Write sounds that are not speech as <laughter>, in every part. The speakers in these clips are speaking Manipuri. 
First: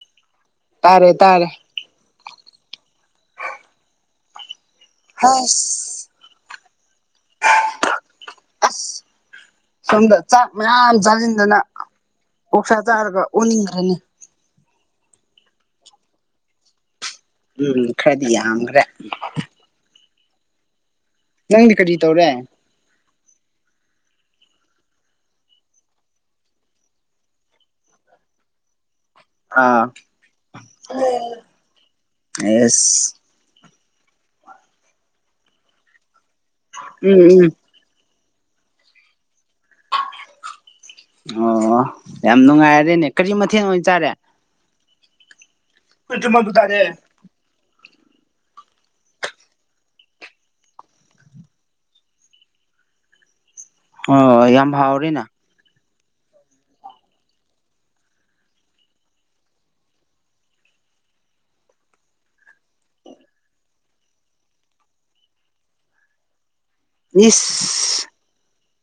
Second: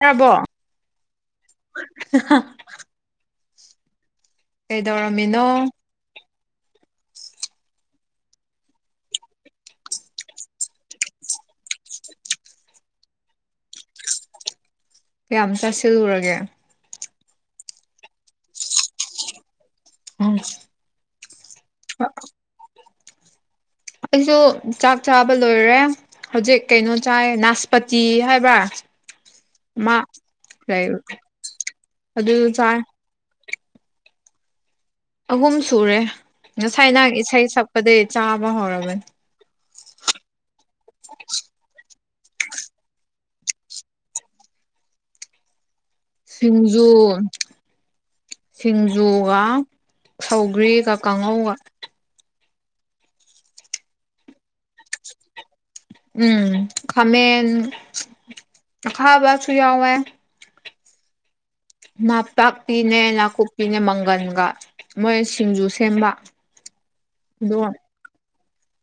ꯇꯥꯕꯣ ꯇꯥꯔꯦ ꯇꯥꯔꯦ <inaudible> ꯀꯩꯗꯧꯔꯝꯃꯤꯅꯣ ꯍꯁ ꯑꯁ ꯁꯣꯝꯗ ꯆꯥꯛ ꯃꯌꯥꯝ ꯆꯥꯁꯤꯟꯗꯅ ꯑꯣꯛꯁꯥ ꯆꯥꯔꯒ ꯑꯣꯟꯅꯤꯡꯈ꯭ꯔꯦꯅꯦ ꯀꯌꯥꯝ ꯆꯥꯁꯤꯟꯂꯨꯔꯒꯦ ꯎꯝ ꯈꯔꯗꯤ ꯌꯥꯝꯈ꯭ꯔꯦ <unintelligible> ꯅꯪꯗꯤ ꯀꯔꯤ ꯇꯧꯔꯦ ꯑꯩꯖꯨ ꯆꯥꯛ ꯆꯥꯕ ꯂꯣꯏꯔꯦ ꯍꯧꯖꯤꯛ ꯀꯩꯅꯣ ꯆꯥꯏꯌꯦ ꯅꯥꯁꯄꯇꯤ ꯍꯥꯏꯕ꯭ꯔꯥ ꯑꯥ ꯑꯃꯥ ꯀꯩ ꯑꯗꯨ ꯆꯥꯏ ꯑꯦꯁ ꯑꯍꯨꯝ ꯁꯨꯔꯦ ꯉꯁꯥꯏ ꯅꯪ ꯎꯝ ꯏꯁꯩ ꯎꯝ ꯁꯛꯄꯗꯒꯤ ꯆꯥꯕ ꯍꯧꯔꯕꯅꯤ ꯑꯣ ꯑꫭ ꯌꯥꯝ ꯅꯨꯡꯉꯥꯏꯔꯦꯅꯦ ꯀꯔꯤ ꯃꯊꯦꯜ ꯑꯣꯏꯅ ꯆꯥꯔꯦ ꯁꯤꯡꯖꯨ ꯁꯤꯡꯖꯨꯒ ꯁꯧꯒ꯭ꯔꯤꯒ ꯀꯥꯡꯉꯧꯒ ꯑꯣ ꯌꯥꯝ ꯍꯥꯎꯔꯦꯅ ꯎꯝ ꯈꯥꯃꯦꯟ ꯑꯈꯥꯕꯁꯨ ꯌꯥꯎꯋꯦ ꯅꯥꯄꯥꯛꯄꯤꯅꯦ ꯅꯥꯀꯨꯞꯄꯤꯅꯦ ꯃꯪꯒꯟꯒ ꯃꯣꯏ ꯁꯤꯡꯖꯨ ꯁꯦꯝꯕ ꯏꯁ ꯑꯗꯨꯒ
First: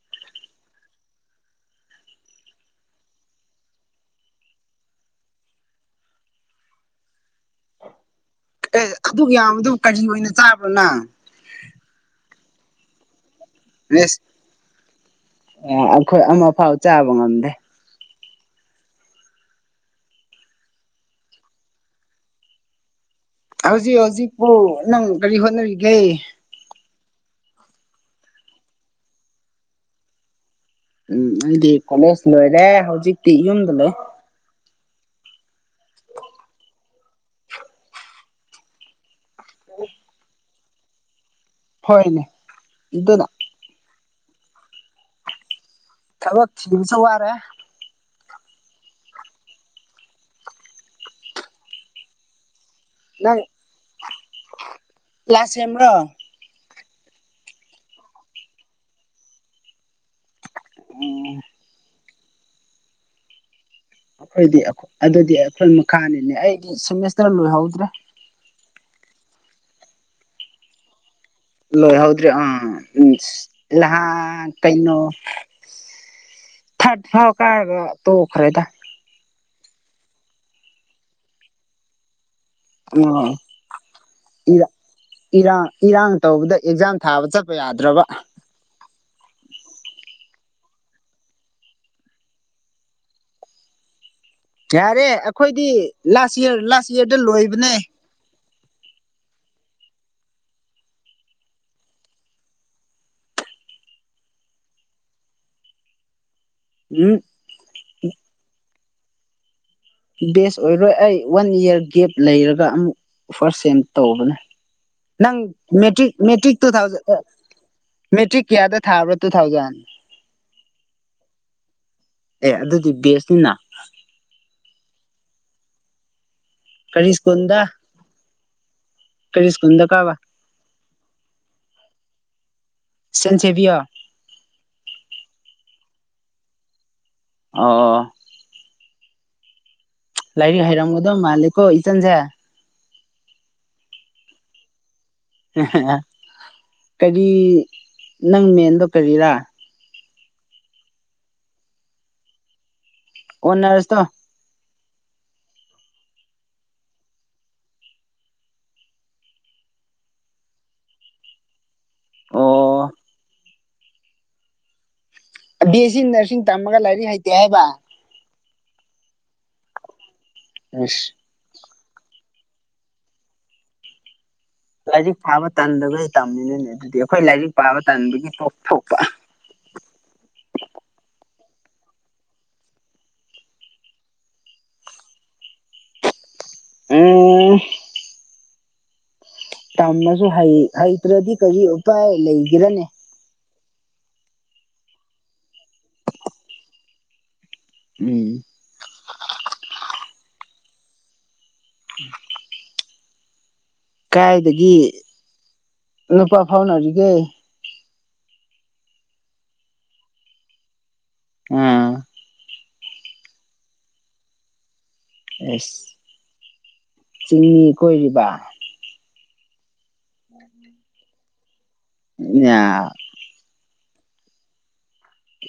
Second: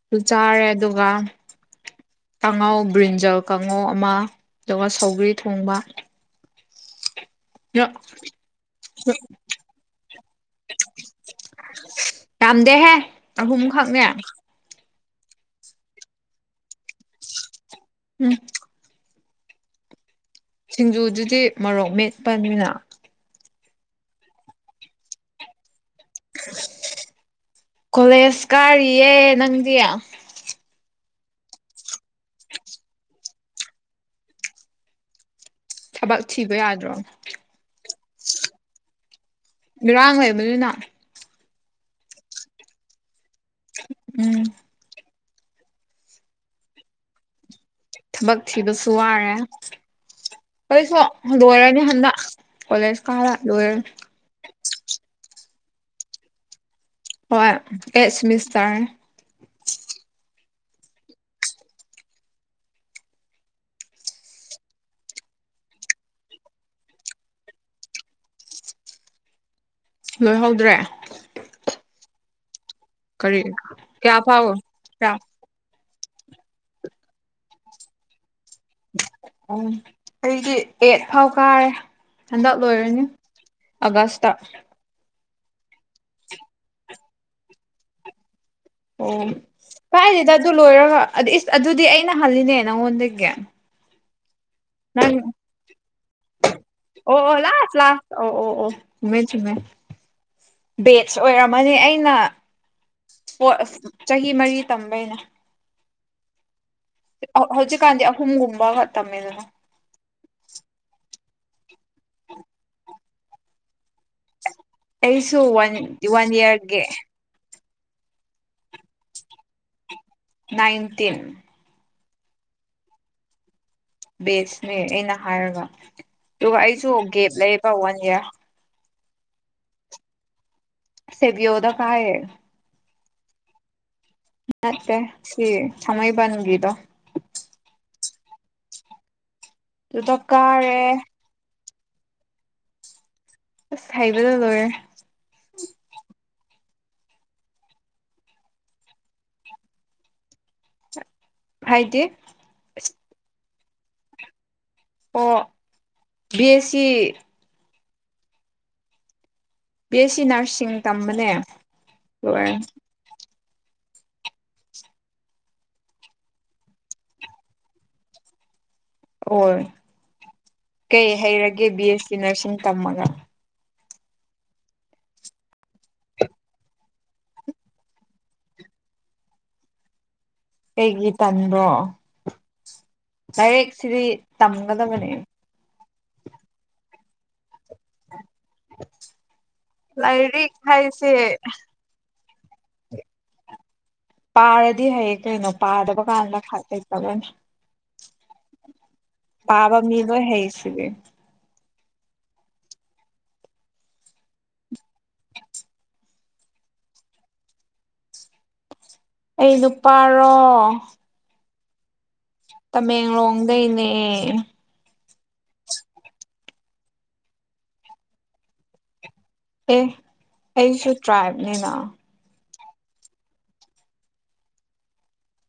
ꯑꯗꯨꯨ ꯆꯥꯔꯦ ꯑꯗꯨꯒ ꯀꯥꯡꯉꯧ ꯕ꯭ꯔꯤꯟꯖꯜ ꯀꯥꯡꯉꯧ ꯑꯃ ꯑꯗꯨꯒ ꯁꯧꯒ꯭ꯔꯤ ꯊꯣꯡꯕ ꯌꯥ ꯑꯦ ꯑꯗꯨꯛ ꯌꯥꯝꯕꯗꯨ ꯀꯔꯤ ꯑꯣꯏꯅ ꯆꯥꯕ꯭ꯔꯅꯪ ꯌꯥꯝꯗꯦꯍꯦ ꯑꯍꯨꯝꯈꯛꯅꯦ ꯑ ꯑꯩꯈꯣꯏ ꯑꯃ ꯐꯥꯎ ꯆꯥꯕ ꯉꯝꯗꯦ ꯎꯝ ꯁꯤꯡꯖꯨꯗꯨꯗꯤ ꯃꯣꯔꯣꯛ ꯃꯦꯠꯄꯅꯤꯅ ꯍꯧꯖꯤꯛ ꯍꯧꯖꯤꯛꯄꯨ ꯅꯪ ꯀꯔꯤ ꯍꯣꯠꯅꯔꯤꯒꯦ ꯀꯣꯂꯦꯖ ꯀꯥꯔꯤꯌꯦ ꯅꯪꯗꯤ ꯎꯝ ꯑꯩꯗꯤ ꯀꯣꯂꯦꯖ ꯂꯣꯏꯔꯦ ꯍꯧꯖꯤꯛꯇꯤ ꯌꯨꯝꯗ ꯂꯩ ꯊꯕꯛ ꯊꯤꯕ ꯌꯥꯗ꯭ꯔꯣ ꯅꯨꯔꯥꯡ ꯂꯩꯕꯅꯤꯅ ꯍꯣꯏꯅꯦ ꯑꯗꯨꯅ ꯎꯝ ꯊꯕꯛ ꯊꯤꯕꯁꯨ ꯋꯥꯔꯦ ꯊꯕꯛ ꯊꯤꯕꯁꯨ ꯋꯥꯔꯦ ꯑꯩꯁꯨ ꯂꯣꯏꯔꯅꯤ ꯍꯟꯗꯛ ꯀꯣꯂꯦꯖ ꯀꯥꯔ ꯂꯣꯏꯔꯅꯤ ꯀꯤꯌꯥ ꯁꯦꯝꯔꯣ ꯍꯣꯏ ꯑꯦꯠ ꯁꯤꯃꯤꯁꯇꯔꯅꯦ ꯎꯝ ꯑꯩꯈꯣꯏꯗꯤ ꯑꯗꯨꯗꯤ ꯑꯩꯈꯣꯏ ꯃꯈꯥꯅꯤꯅꯦ ꯑꯩꯗꯤ ꯁꯦꯃꯦꯁꯇꯔ ꯂꯣꯏꯍꯧꯗ꯭ꯔꯦ ꯂꯣꯏꯍꯧꯗ꯭ꯔꯦ ꯂꯣꯏꯍꯧꯗ꯭ꯔꯤ ꯑꯥ ꯎꯝ ꯀꯔꯤ ꯀꯌꯥ ꯐꯥꯎ ꯅꯍꯥꯟ ꯀꯩꯅꯣ ꯀꯌꯥ ꯊꯥꯔꯠ ꯐꯥꯎ ꯀꯥꯔꯒ ꯇꯣꯛꯈ꯭ꯔꯦꯗ ꯎꯝ ꯑꯩꯗꯤ ꯑꯦꯠ ꯐꯥꯎ ꯀꯥꯔꯦ ꯍꯟꯗꯛ ꯂꯣꯏꯔꯅꯤ ꯑꯣ ꯑꯒꯁꯇ ꯏꯔꯥꯡ ꯏꯔꯥꯡ ꯇꯧꯕꯗ ꯑꯦꯛꯖꯥꯝ ꯊꯥꯕ ꯆꯠꯄ ꯌꯥꯗ꯭ꯔꯕ ꯑꯣ ꯀꯥꯏꯗꯦꯗ ꯑꯗꯨ ꯂꯣꯏꯔꯒ ꯑꯗꯨꯗꯤ ꯑꯩꯅ ꯍꯜꯂꯤꯅꯦ ꯅꯪꯉꯣꯟꯗꯒꯤ ꯌꯥꯔꯦ ꯅꯪ ꯑꯩꯈꯣꯏꯗꯤ ꯂꯥꯁ ꯏꯔ ꯂꯥꯁ ꯑꯣ ꯏꯌꯥꯔꯗ ꯑꯣ ꯂꯣꯏꯕꯅꯦ ꯂꯥꯁ ꯂꯥꯁ ꯑꯣ ꯑꯣ ꯑꯣ ꯆꯨꯝꯃꯦ ꯆꯨꯝꯃꯦ ꯕꯦꯠꯁ ꯑꯣꯏꯔꯝꯃꯅꯤ ꯑꯩꯅ ꯍꫭꯏ ꯑꯁ ꯆꯍꯤ ꯃꯔꯤ ꯇꯝꯕꯩꯅꯦ ꯎꯝ ꯍꯧꯖꯤꯛ ꯀꯥꯟꯗꯤ ꯍꯨꯝꯒꯨꯝꯕꯒ ꯇꯝꯃꯦꯗꯅ ꯕꯦꯁ ꯑꯣꯏꯔꯣꯏ ꯑꯩ ꯋꯥꯟ ꯏꯌꯥꯔ ꯒꯦꯞ ꯂꯩꯔꯒ ꯑꯃꯨꯛ ꯐꯥꯔꯁ ꯁꯦꯝ ꯇꯧꯕꯅꯦ ꯅꯪ ꯑꯩꯁꯨ one metric one metric two ꯏꯌꯥꯔꯒꯤ ꯊꯥꯎꯖꯟ ꯃꯦꯇ꯭ꯔꯤꯛ ꯀꯌꯥꯗ ꯊꯥꯕꯔ ꯇꯨ ꯊꯥꯎꯖꯟ ꯅꯥꯏꯟꯇꯤꯟ ꯑꯦ ꯑꯗꯨꯗꯤ ꯕꯦꯁꯅꯤꯅ ꯕꯦꯁꯅꯦ ꯑꯩꯅ ꯍꯥꯏꯔꯒ ꯑꯗꯨꯒ ꯑꯩꯁꯨ ꯀꯔꯤ ꯒꯦꯞ ꯂꯩꯌꯦꯕ ꯋꯥꯟ ꯏꯌꯥꯔ꯫ ꯀꯩꯁꯀꯣꯟꯗ ꯀꯥꯕ꯫ ꯁꯦꯕꯤꯌꯣꯗ ꯀꯑꯌꯦ ꯁꯦꯟ ꯁꯦꯕꯤꯌꯣ ꯃꯠꯇꯦ ꯁꯤ ꯊꯃꯥꯏ ꯕꯟꯒꯤꯗꯣ꯫ ꯑꯣ ꯑꯗꯨꯗ ꯂꯥꯏꯔꯤꯛ ꯀꯥꯔꯦ ꯍꯩꯔꯝꯒꯗꯧ ꯃꯥꯜꯂꯦꯀꯣ ꯏꯆꯟꯁꯦ꯫ ꯍꯩꯏꯕꯗ ꯂꯣꯏꯔꯦ꯫ ꯀꯔꯤ ꯅꯪ ꯃꯦꯟꯗꯣ ꯀꯔꯤꯔꯥ꯫ ꯍꯥꯏꯗꯤ꯫ ꯀꯣꯟ ꯅꯁ ꯇꯣ ꯑꯣ B S C__ B S C nursing ꯇꯝꯕꯅꯦ ꯂꯣꯏꯔꯦ ꯫ ꯑꯣ ꯕꯤ ꯑꯦꯁ ꯁꯤ ꯅꯔꯁꯤꯡ ꯇꯝꯃꯒ ꯂꯥꯏꯔꯤꯛ ꯍꯩꯇꯦ ꯍꯥꯏꯕ꯫ ꯑꯣ ꯑꯁ ꯀꯩ ꯍꯩꯔꯒꯦ ꯕꯤ ꯑꯦꯁ ꯁꯤ ꯅꯔꯁꯤꯡ ꯇꯝꯃꯒ ꯂꯥꯏꯔꯤꯛ ꯄꯥꯕ ꯇꯟꯗꯒꯩ ꯇꯝꯃꯤꯅꯅꯦ ꯑꯗꯨꯗꯤ ꯑꯩꯈꯣꯏ ꯂꯥꯏꯔꯤꯛ ꯄꯥꯕ ꯇꯟꯕꯒꯤ ꯇꯣꯛꯊ ꯊꯣꯛꯄ꯫ ꯀꯩꯒꯤ ꯇꯟꯗꯣ ꯂꯥꯏꯔꯤꯛꯁꯤꯗꯤ ꯇꯝꯒꯗꯕꯅꯦ꯫ <unintelligible> <unintelligible> <inaudible> ꯇꯝꯅꯁꯨ ꯂꯥꯏꯔꯤꯛ ꯍꯥꯏꯁꯦ ꯍꯩꯇ꯭ꯔꯗꯤ ꯀꯔꯤ ꯎꯄꯥꯏ ꯂꯩꯒꯔꯅꯤ꯫ ꯄꯥꯔꯗꯤ ꯍꯌꯦ ꯀꯩꯅꯣ ꯄꯥꯗꯕ ꯀꯥꯟꯗ ꯈ ꯂꯩꯇꯕꯅꯤ ꯎꯝ ꯄꯕꯥ ꯃꯤꯂꯣꯏ ꯍꯩꯁꯤꯗꯤ꯫ ꯎꯝ ꯀꯥꯏꯗꯒꯤ ꯂꯨꯄꯥ ꯐꯥꯎꯅꯔꯤꯒꯦ ꯑꯩ ꯅꯨꯄꯥꯔꯣ ꯑꯥ ꯇꯃꯦꯡꯂꯣꯡꯗꯩꯅꯦ ꯑꯁ ꯆꯤꯡꯃꯤ ꯀꯣꯏꯔꯤꯕ ꯑꯦ ꯑꯩꯁꯨ ꯇ꯭ꯔꯥꯏꯕꯅꯤꯅ <unintelligible>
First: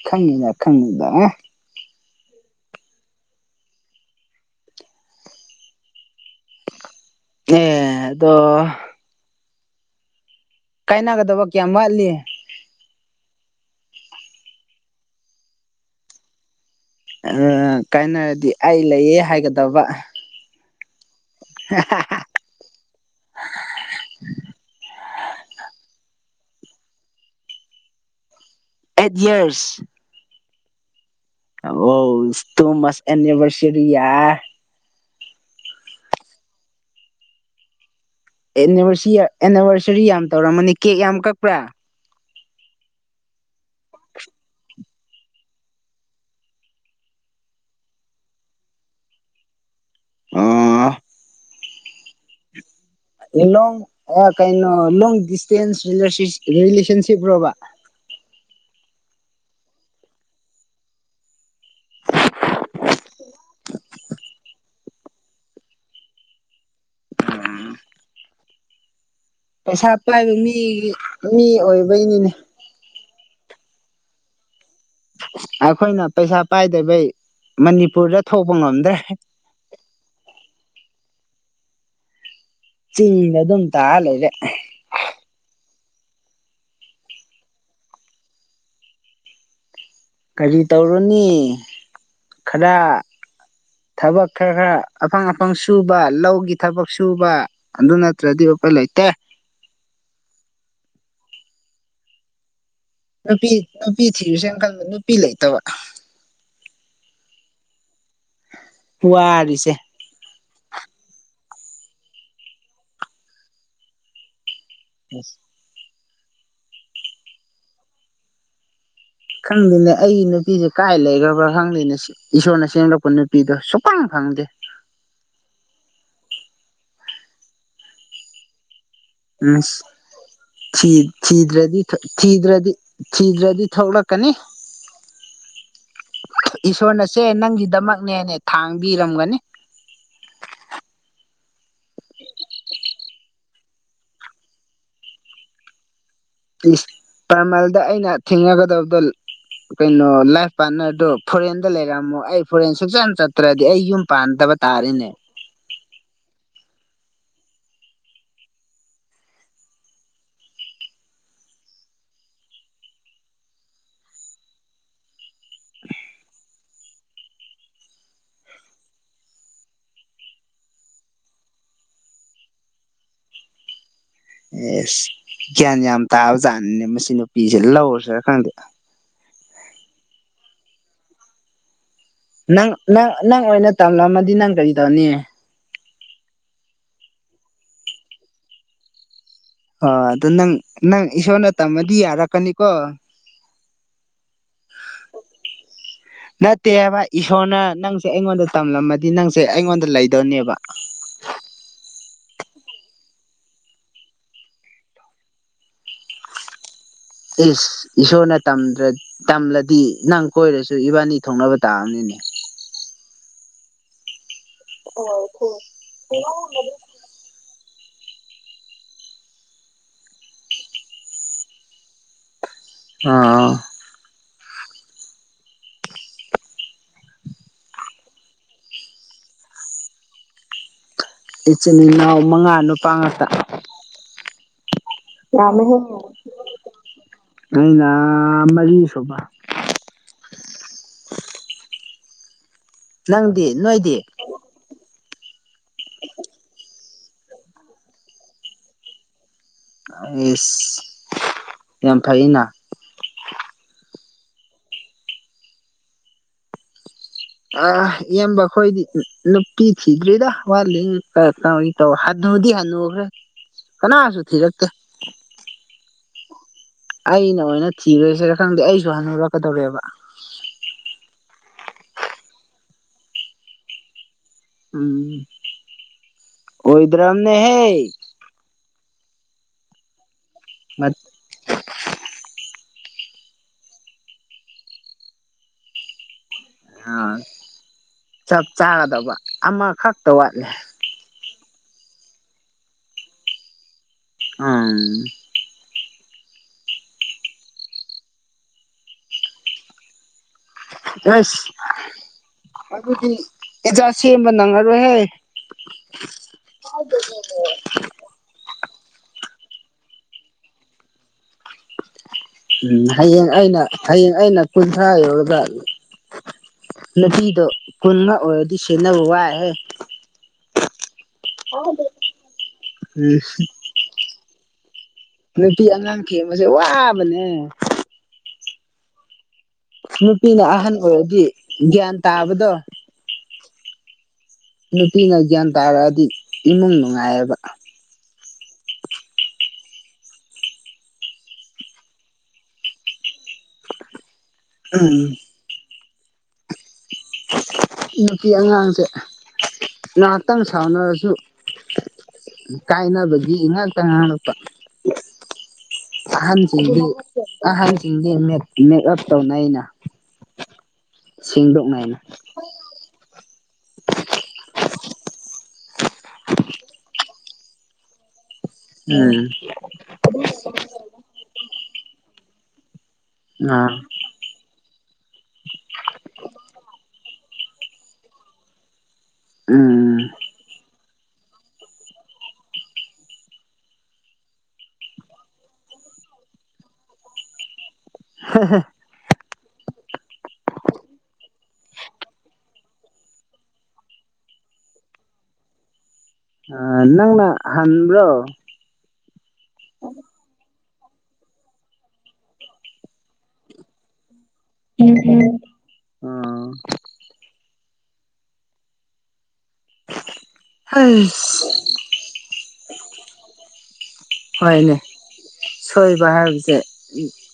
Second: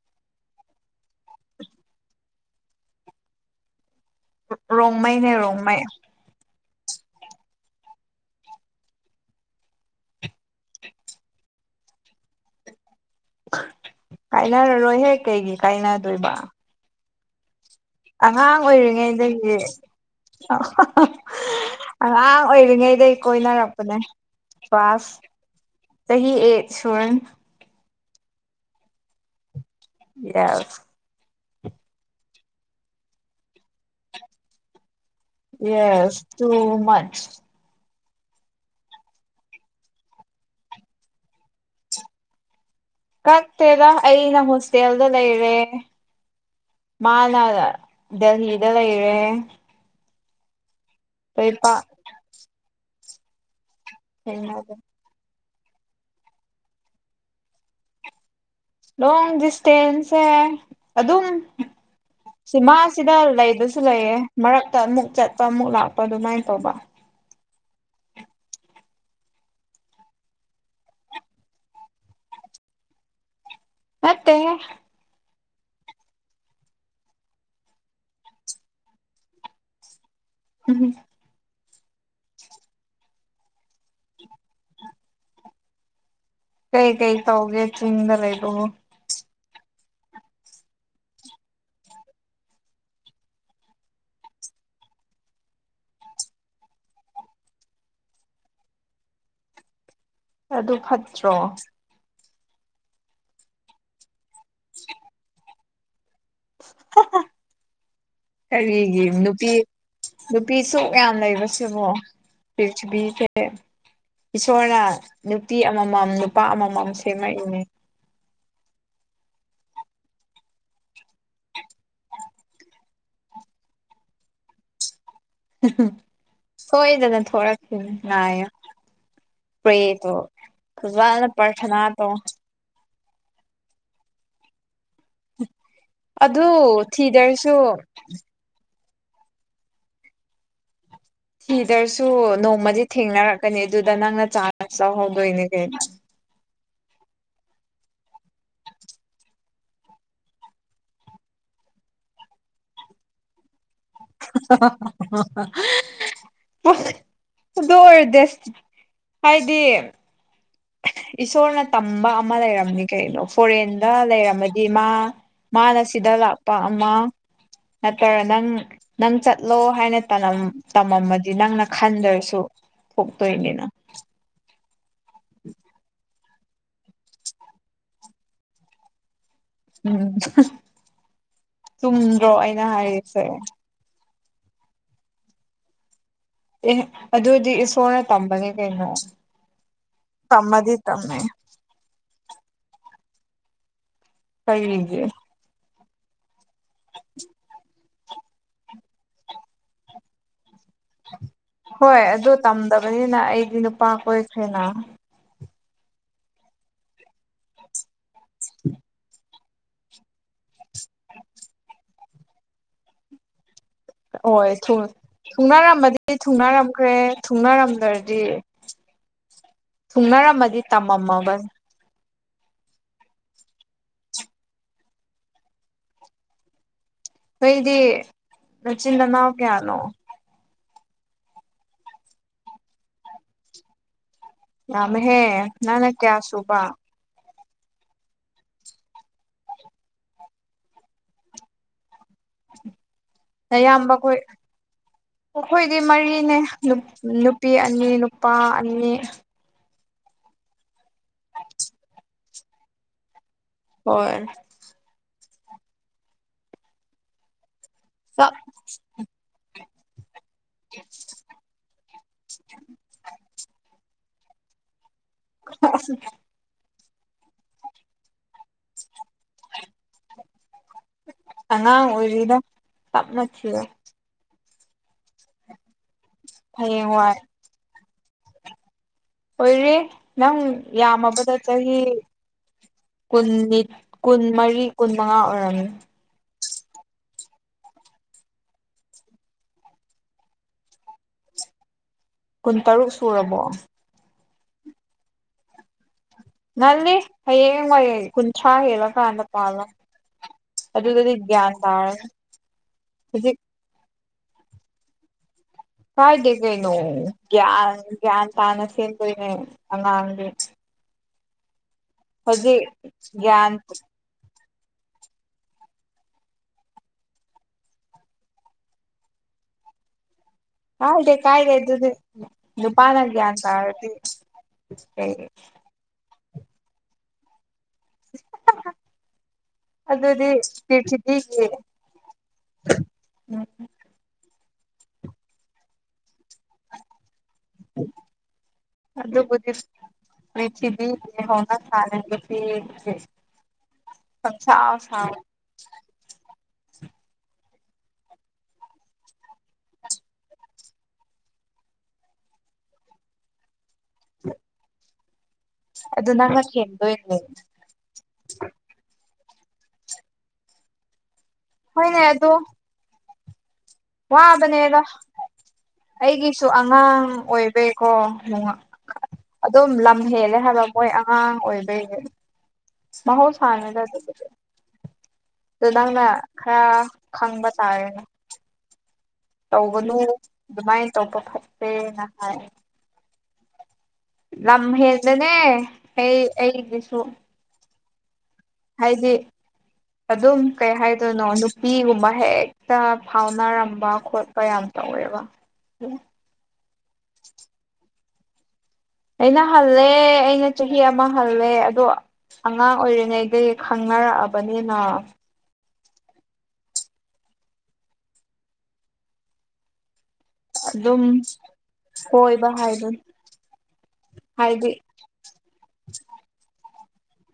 ꯈꯪꯉꯤꯗ ꯈꯪꯉꯤꯗ ꯔꯣꯡꯃꯩꯅꯦ ꯔꯣꯡꯃꯩ ꯑꯦ ꯑꯗꯣ ꯀꯥꯏꯅꯒꯗꯕ ꯀꯌꯥꯝ ꯋꯥꯠꯂꯤ ꯀꯥꯏꯅꯔꯔꯣꯏꯍꯦꯛ ꯀꯩꯒꯤ ꯀꯥꯏꯅꯗꯣꯏꯕ ꯀꯥꯏꯅꯔꯗꯤ ꯑꯉꯥꯡ ꯑꯩ ꯂꯩꯌꯦ ꯑꯣꯏꯔꯤꯉꯩꯗꯒꯤ ꯍꯥꯏꯒꯗꯕ <unintelligible> <unintelligible> ꯑꯉꯥꯡ ꯑꯣꯏꯔꯤꯉꯩꯗꯒꯤ ꯀꯣꯏꯅꯔꯛꯄꯅꯦ ꯀ꯭ꯂꯋꯥꯁ ꯆꯍꯤ ꯑꯦꯠ ꯁꯨꯔꯦꯟ ꯑꯩꯠ ꯏꯌꯥꯔꯁ ꯌꯥꯏ ꯍ ꯏ ꯇꯣꯃꯁ ꯑꯦꯅꯤꯕꯔꯁꯔꯤꯌꯥ ꯌꯦꯁ ꯇꯨ ꯃꯁ ꯚꯔ ꯑꯦꯅꯤꯚꯔꯁꯔꯤ ꯌꯥꯝ ꯇꯧꯔꯝꯃꯅꯤ ꯀꯦꯛ ꯌꯥꯝ ꯀꯛꯄ꯭ꯔꯥ ꯀꯛꯇꯦꯗ ꯑꯩꯅ ꯍꯣꯁꯇꯦꯜꯗ ꯂꯩꯔꯦ ꯃꯥꯅ ꯗꯦꯜꯍꯤꯗ ꯂꯩꯔꯦ ꯑꯥ ꯐꯔ ꯄ ꯂꯣꯡ ꯊꯦꯡꯅꯗꯦ ꯀꯩꯅꯣ ꯂꯣꯡ ꯗꯤꯁꯇꯦꯟꯁ ꯔꯤꯂꯦꯁꯟꯁꯤꯞ꯭ꯔꯣꯕ ꯂꯣꯡ ꯗꯤꯁꯇꯦꯟꯁꯦ ꯑꯗꯨꯝ ꯁꯤ ꯃꯥꯁꯤꯗ ꯂꯩꯗꯁꯨ ꯂꯩꯌꯦ ꯃꯔꯛꯇ ꯑꯃꯨꯛ ꯆꯠꯄ ꯑꯃꯨꯛ ꯂꯥꯛꯄ ꯑꯗꯨꯃꯥꯏꯅ ꯇꯧꯕ ꯄꯩꯁꯥ ꯄꯥꯏꯕ ꯃꯤꯒꯤ ꯃꯤ ꯑꯣꯏꯕꯩꯅꯤꯅꯦ ꯃꯠꯇꯦ ꯑꯩꯈꯣꯏꯅ ꯄꯩꯁꯥ ꯄꯥꯏꯗꯕꯩ ꯃꯅꯤꯄꯨꯔꯗ ꯊꯣꯛꯄ ꯉꯝꯗ꯭ꯔꯦ ꯎꯝ ꯆꯤꯡꯗ ꯑꯗꯨꯝ ꯇꯥ ꯂꯩꯔꯦ ꯀꯩ ꯀꯩ ꯇꯧꯒꯦ ꯆꯤꯡꯗ ꯂꯩ ꯑꯗꯨ ꯀꯔꯤ ꯇꯧꯔꯅꯤ ꯈꯔ ꯊꯕꯛ ꯈꯔ ꯈꯔ ꯑꯐꯪ ꯑꯐꯪ ꯁꯨꯕ ꯂꯧꯒꯤ ꯊꯕꯛ ꯁꯨꯕ ꯑꯗꯨꯟ ꯅꯠꯇꯗꯤꯕꯄꯂꯥꯏꯇ ꯑꯗꯨ ꯐꯠꯇ꯭ꯔꯣ ꯅꯨꯄꯤ ꯅꯨꯄꯤ ꯊꯤꯔꯨꯁꯦꯅ ꯈꯟꯕ ꯅꯨꯄꯤ ꯂꯩꯇꯕ ꯀꯔꯤꯒꯤ ꯅꯨꯄꯤ ꯋꯥꯔꯤꯁꯦ ꯅꯨꯄꯤ ꯁꯣꯛ ꯌꯥꯝ ꯂꯩꯕꯕꯁꯤꯕꯣ ꯄꯤꯔꯤꯛꯊꯤꯕꯤꯁꯦ ꯏꯁꯣꯔꯅ ꯅꯨꯄꯤ ꯑꯃꯃꯝ ꯅꯨꯄꯥ ꯑꯃꯃꯝ ꯁꯦꯝꯃꯛꯏꯅꯦ ꯈꯪꯗꯦꯅꯦ ꯑꯩ ꯅꯨꯄꯤꯁꯦ ꯀꯥꯏ ꯂꯩꯈ꯭ꯔꯕ꯭ꯔꯥ ꯈꯪꯗꯦꯅꯦ ꯁꯤ ꯏꯁꯣꯔꯅ ꯁꯦꯝꯡꯂꯛꯄ ꯅꯨꯄꯤꯗꯣ ꯁꯨꯈꯪ ꯈꯪꯗꯦ ꯁꯣꯏꯗꯅ ꯊꯣꯔꯛꯁꯤꯅꯤ ꯉꯥꯏꯌ ꯎꯝꯤ ꯐꯖꯅ ꯆꯤꯗ꯭ꯔꯗꯤ ꯄ꯭ꯔꯊꯅꯥ ꯇꯧ ꯆꯤꯗ꯭ꯔꯗꯤ ꯊꯤꯗ꯭ꯔꯗꯤ ꯊꯣꯛꯂꯛꯀꯅꯤ ꯑꯗꯨ ꯏꯁꯣꯔꯅꯁꯦ ꯊꯤꯗ꯭ꯔꯁꯨ ꯅꯪꯒꯤꯗꯃꯛꯅꯦꯅꯦ ꯊꯥꯡꯕꯤꯔꯝꯒꯅꯤ ꯍꯤꯗꯔꯁꯨ ꯅꯣꯡꯃꯗꯤ ꯊꯦꯡꯅꯔꯛꯀꯅꯤ ꯑꯗꯨꯗ ꯅꯪꯅ ꯆꯥꯟꯁ ꯂꯧꯍꯧꯗꯣꯏꯅꯦ ꯀꯣ ꯄꯁ ꯄꯔꯃꯜꯗ ꯑꯩꯅ ꯊꯦꯡꯅꯒꯗꯕꯗꯣ ꯀꯩꯅꯣ ꯂꯥꯏꯐ ꯄꯥꯔꯠꯅꯔꯗꯨꯣ ꯐꯣꯔꯦꯟꯗ ꯂꯩꯔꯛꯑꯝꯃꯣ ꯑꯩ ꯐꯣꯔꯦꯟ ꯁꯨꯡꯆꯅ ꯆꯠꯇ꯭ꯔꯗꯤ ꯑꯩ ꯌꯨꯝ ꯄꯥꯟꯗꯕ ꯇꯥꯔꯦꯅꯦ ꯑ ꯑꯗꯨ ꯑꯣꯏꯔꯗꯤ ꯍꯥꯏꯗꯤ ꯏꯁꯣꯔꯅ ꯇꯝꯕ ꯑꯃ ꯂꯩꯔꯝꯅꯤ ꯀꯩꯅꯣ ꯐꯣꯔꯦꯟꯗ ꯂꯩꯔꯝꯃꯗꯤ ꯃꯥ ꯃꯥꯅ ꯁꯤꯗ ꯂꯥꯛꯄ ꯑꯃ ꯅꯠꯇ꯭ꯔ ꯅꯪ ꯅꯪ ꯆꯠꯂꯣ ꯍꯥꯏꯅ ꯇꯝꯃꯝꯃꯗꯤ ꯅꯪꯅ ꯈꯟꯗ꯭ꯔꯁꯨ ꯊꯣꯛꯇꯣꯏꯅꯤꯅ ꯑꯦꯁ ꯒ꯭ꯌꯥꯟ ꯌꯥꯝ ꯇꯥꯕ ꯖꯥꯠꯅꯅꯦ ꯃꯁꯤ ꯅꯨꯄꯤꯁꯦ ꯂꯧꯔꯨꯁꯤꯔꯥ ꯈꯪꯗꯦ ꯎꯝ ꯆꯨꯝꯗ꯭ꯔꯣ ꯑꯩꯅ ꯅꯪ ꯅꯪ ꯍꯥꯏꯔꯤꯁꯦ ꯅꯪ ꯑꯣꯏꯅ ꯇꯝꯂꯝꯃꯗꯤ ꯅꯪ ꯀꯔꯤ ꯇꯧꯅꯤ ꯑꯦ ꯑꯗꯨꯗꯤ ꯑꯦ ꯁꯣꯔꯅ ꯇꯝꯕꯅꯤ ꯀꯩꯅꯩꯅꯣ ꯑꯣ ꯑꯗꯨ ꯅꯪ ꯅꯪ ꯏꯁꯣꯔꯅ ꯇꯝꯃꯗꯤ ꯌꯥꯔꯛꯀꯅꯤꯀꯣ ꯀꯔꯤꯒꯤ ꯅꯠꯇꯦꯕ ꯏꯁꯣꯔꯅ ꯅꯪꯁꯦ ꯑꯩꯉꯣꯟꯗ ꯇꯝꯂꯝꯃꯗꯤ ꯅꯪꯁꯦ ꯑꯩꯉꯣꯟꯗ ꯂꯩꯗꯧꯅꯦꯕ ꯍꯣꯏ ꯑꯗꯨ ꯇꯝꯗꯕꯅꯤꯅ ꯑꯩꯗꯤ ꯅꯨꯄꯥ ꯀꯣꯏꯈꯔꯦꯅ ꯏꯁ ꯏꯁꯣꯔꯅ ꯇꯝꯗꯔ꯭ ꯇꯝꯂꯗꯤ ꯅꯪ ꯀꯣꯏꯔꯁꯨ ꯏꯕꯥꯅꯤ ꯊꯨꯡꯅꯕ ꯇꯥꯕꯅꯤꯅꯦ ꯑꯣꯏ ꯊꯨꯡ ꯊꯨꯡꯅꯥꯔꯝꯃꯗꯤ ꯊꯨꯡꯅꯥꯔꯝꯈ꯭ꯔꯦ ꯊꯨꯡꯅꯔꯝꯗ꯭ꯔꯗꯤ ꯊꯨꯡꯅꯔꯝꯃꯗꯤ ꯇꯝꯃꯝꯃꯕꯅꯤ ꯑꯥ ꯅꯣꯏꯗꯤ ꯅꯆꯤꯟ ꯅꯅꯥꯎ ꯀꯌꯥꯅꯣ ꯏꯆꯤꯟ ꯏꯅꯥꯎ ꯃꯉꯥ ꯅꯨꯄꯥ ꯉꯥꯛꯇ ꯌꯥꯝꯃꯦꯍꯦ ꯅꯪꯅ ꯀꯌꯥ ꯁꯨꯕ ꯑꯩꯅ ꯃꯔꯤ ꯁꯨꯕ ꯅꯪꯗꯤ ꯅꯌꯥꯝꯕ ꯅꯣꯏꯗꯤ ꯈꯣꯏ ꯑꯈꯣꯏꯗꯤ ꯃꯔꯤꯅꯦ ꯅꯨꯄꯤ ꯑꯅꯤ ꯅꯨꯄꯥ ꯑꯅꯤ ꯑꯦꯁ ꯌꯥꯝ ꯐꯩꯅ ꯍꯣꯏ ꯑꯥ ꯆꯞ ꯏꯌꯥꯝꯕꯈꯣꯏꯗꯤ ꯅꯨꯞ ꯄꯤ ꯊꯤꯗꯔ꯭ꯤꯗ ꯋꯥꯠꯂꯤ <unintelligible> ꯍꯅꯨꯗꯤ ꯍꯅꯨꯒꯔ꯭ꯦ ꯀꯅꯥꯁꯨ ꯊꯤꯔꯛꯇꯦ <unintelligible> ꯑꯩꯅ ꯑꯣꯏꯅ ꯊꯤꯔꯁꯤꯔ ꯈꯪꯗꯦ ꯑꯩꯁꯨ ꯍꯥꯅꯨꯔꯛꯀꯗꯧꯔꯦꯕ ꯑꯉꯥꯡ ꯑꯣꯏꯔꯤꯗ ꯇꯞꯅ ꯊꯤꯌꯨ ꯎꯝ ꯍꯌꯦꯡꯋꯥꯏ ꯑꯣꯏꯗ꯭ꯔꯝꯅꯦꯍꯦ ꯑꯣꯏꯔꯦ ꯅꯪ ꯌꯥꯝꯃꯕꯗ ꯆꯍꯤ ꯀꯨꯟꯅꯤꯠ ꯀꯨꯟꯃꯔꯤ ꯀꯨꯟꯃꯉꯥ ꯑꯣꯏꯔꯝꯃꯤ ꯑꯥ ꯆꯞ ꯆꯥꯒꯗꯕ ꯑꯃꯈꯛꯇ ꯋꯥꯠꯂꯦ ꯀꯨꯟꯇꯔꯨꯛ ꯁꯨꯔꯕꯣ ꯑꯝ ꯉꯜꯂꯤ ꯍꯌꯦꯡ ꯋꯥꯏ ꯀꯨꯟꯊ꯭ꯔꯥ ꯍꯦꯜꯂ ꯀꯥꯟꯗ ꯄꯥꯜꯂꯣ ꯑꯗꯨꯗꯗꯤ ꯑꯁ ꯒꯌ꯭ꯥꯟ ꯇꯥꯔꯅꯤ ꯑꯗꯨꯗꯤ ꯍꯨꯖꯤꯛ ꯑꯦꯖꯥ ꯁꯦꯝꯕ ꯅꯪꯉꯔꯣꯏꯍꯦ ꯀꯥꯏꯗꯦ ꯀꯩꯅꯣ ꯒ꯭ꯌꯥꯟ ꯒ꯭ꯌꯥꯟ ꯇꯥꯅ ꯁꯦꯝꯗꯣꯏꯅꯦ ꯑꯉꯥꯡꯗꯤ ꯍꯧꯖꯤꯛ ꯎꯝ ꯍꯌꯦꯡ ꯒ꯭ꯌꯥꯟ ꯑꯩꯅ ꯍꯌꯦꯡ ꯑꯩꯅ ꯀꯨꯟꯊ꯭ꯔꯥ ꯌꯧꯔꯒ ꯅꯄꯤꯗꯣ ꯀꯨꯟꯅ ꯑꯣꯏꯔꯗꯤ ꯁꯦꯟꯅꯕ ꯋꯥꯏꯍꯦ ꯀꯥꯏꯗꯦ ꯀꯥꯏꯗꯦ ꯑꯗꯨꯗꯤ ꯅꯨꯄꯥꯅ ꯎꯝ ꯒꯌ꯭ꯥꯟ ꯇꯥꯔꯗꯤ ꯄꯤ ꯑꯉꯥꯡ ꯊꯦꯝꯕꯁꯦ ꯋꯥꯕꯅꯦ ꯑꯗꯨꯗꯤ ꯅꯨꯄꯤꯅ ꯑꯍꯟ ꯑꯣꯏꯔꯗꯤ ꯄꯤꯔꯊꯤꯕꯤꯒꯤ ꯒ꯭ꯌꯥꯟ ꯇꯥꯕꯗꯣ ꯎꯝ ꯅꯨꯄꯤꯅ ꯒ꯭ꯌꯥꯟ ꯇꯥꯔꯛꯑꯗꯤ ꯏꯃꯨꯡ ꯅꯨꯡꯉꯥꯏꯌꯦꯕ ꯑꯗꯨꯕꯨꯗꯤ ꯄ꯭ꯔꯤꯊꯤꯕꯤ <unintelligible> ꯄꯪꯁꯥꯎ ꯁꯥꯎꯋꯦ ꯅꯨꯄꯤ ꯑꯉꯥꯡꯁꯦ ꯉꯥꯍꯥꯛꯇꯪ ꯁꯥꯎꯅꯔꯁꯨ ꯀꯥꯏꯅꯕꯒꯤ ꯉꯥꯍꯛꯇ ꯉꯥꯡꯂꯛꯄ ꯑꯗꯨ ꯅꯪꯅ ꯑꯍꯟꯁꯤꯡꯗꯤ ꯊꯦꯝꯗꯣꯏꯅꯦ ꯑꯍꯟ <unintelligible> ꯃꯦꯛꯑꯞ ꯇꯧꯅꯩꯅ ꯁꯦꯡꯗꯣꯛꯅꯩꯅ ꯍꯣꯏꯅꯦ ꯑꯗꯣ <inaudible> ꯋꯥꯕꯅꯦꯗ ꯑꯩꯒꯤꯁꯨ ꯑꯉꯥꯡ ꯑꯣꯏꯕꯩꯀꯣ ꯅꯨꯡꯉ ꯎꯝ ꯑꯗꯨꯝ ꯂꯝ ꯍꯦꯜꯂꯦ ꯍꯥꯏꯕ ꯃꯣꯏ ꯑꯉꯥꯡ ꯑꯣꯏꯕꯩꯅꯦ ꯑ ꯃꯍꯧꯁꯥꯅꯗꯗꯤ ꯗꯣ ꯅꯪꯅ ꯈꯔ ꯈꯪꯕ ꯇꯥꯔꯦꯅꯦ ꯇꯧꯕꯅꯨ ꯎꯝ ꯑꯗꯨꯃꯥꯏꯅ ꯇꯧꯕ ꯐꯠꯇꯦꯅ ꯍꯥꯏ ꯅꯝ ꯍꯗꯅꯦ ꯍꯁꯨꯨ ꯍ ꯍ ꯍꯥꯏꯗꯤ ꯑꯗꯨꯝ ꯀꯩ ꯍꯥꯏꯗꯣꯏꯅꯣ ꯅꯨꯄꯤꯒꯨꯝꯕ ꯍꯦꯛꯇ ꯐꯥꯎꯅꯔꯝꯕ ꯈꯣꯠ ꯀꯌꯥꯝ ꯇꯧꯋꯦꯕ ꯅꯪꯅ ꯍꯟꯕ꯭ꯔꯣ ꯑꯩꯅ ꯍꯜꯂꯦ ꯑꯩꯅ ꯆꯍꯤ ꯑꯃ ꯍꯜꯂꯦ ꯑꯗꯣ ꯑꯉꯥꯡ ꯑꯣꯏꯔꯤꯉꯩꯗꯒꯤ ꯈꯪꯅꯔꯛꯑꯕꯅꯤꯅ ꯑ ꯑꯗꯨꯝ ꯑꯁ ꯍꯣꯏꯕ ꯍꯥꯏꯗꯨ ꯍꯥꯏꯗꯤ ꯍꯣꯏꯅꯦ ꯁꯣꯏꯕ ꯍꯥꯏꯕꯁꯦ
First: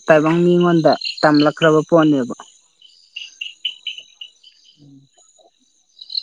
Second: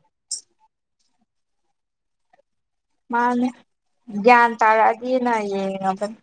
ꯇꯥꯏꯕꯪ ꯃꯤꯉꯣꯟꯗ ꯇꯝꯂꯛꯈ꯭ꯔꯕ ꯄꯣꯠꯅꯦꯕ ꯃꯥꯅꯦ ꯒ꯭ꯌꯥꯟ ꯇꯥꯔꯛꯑꯗꯤꯅ ꯌꯦꯡꯉꯒꯅꯤ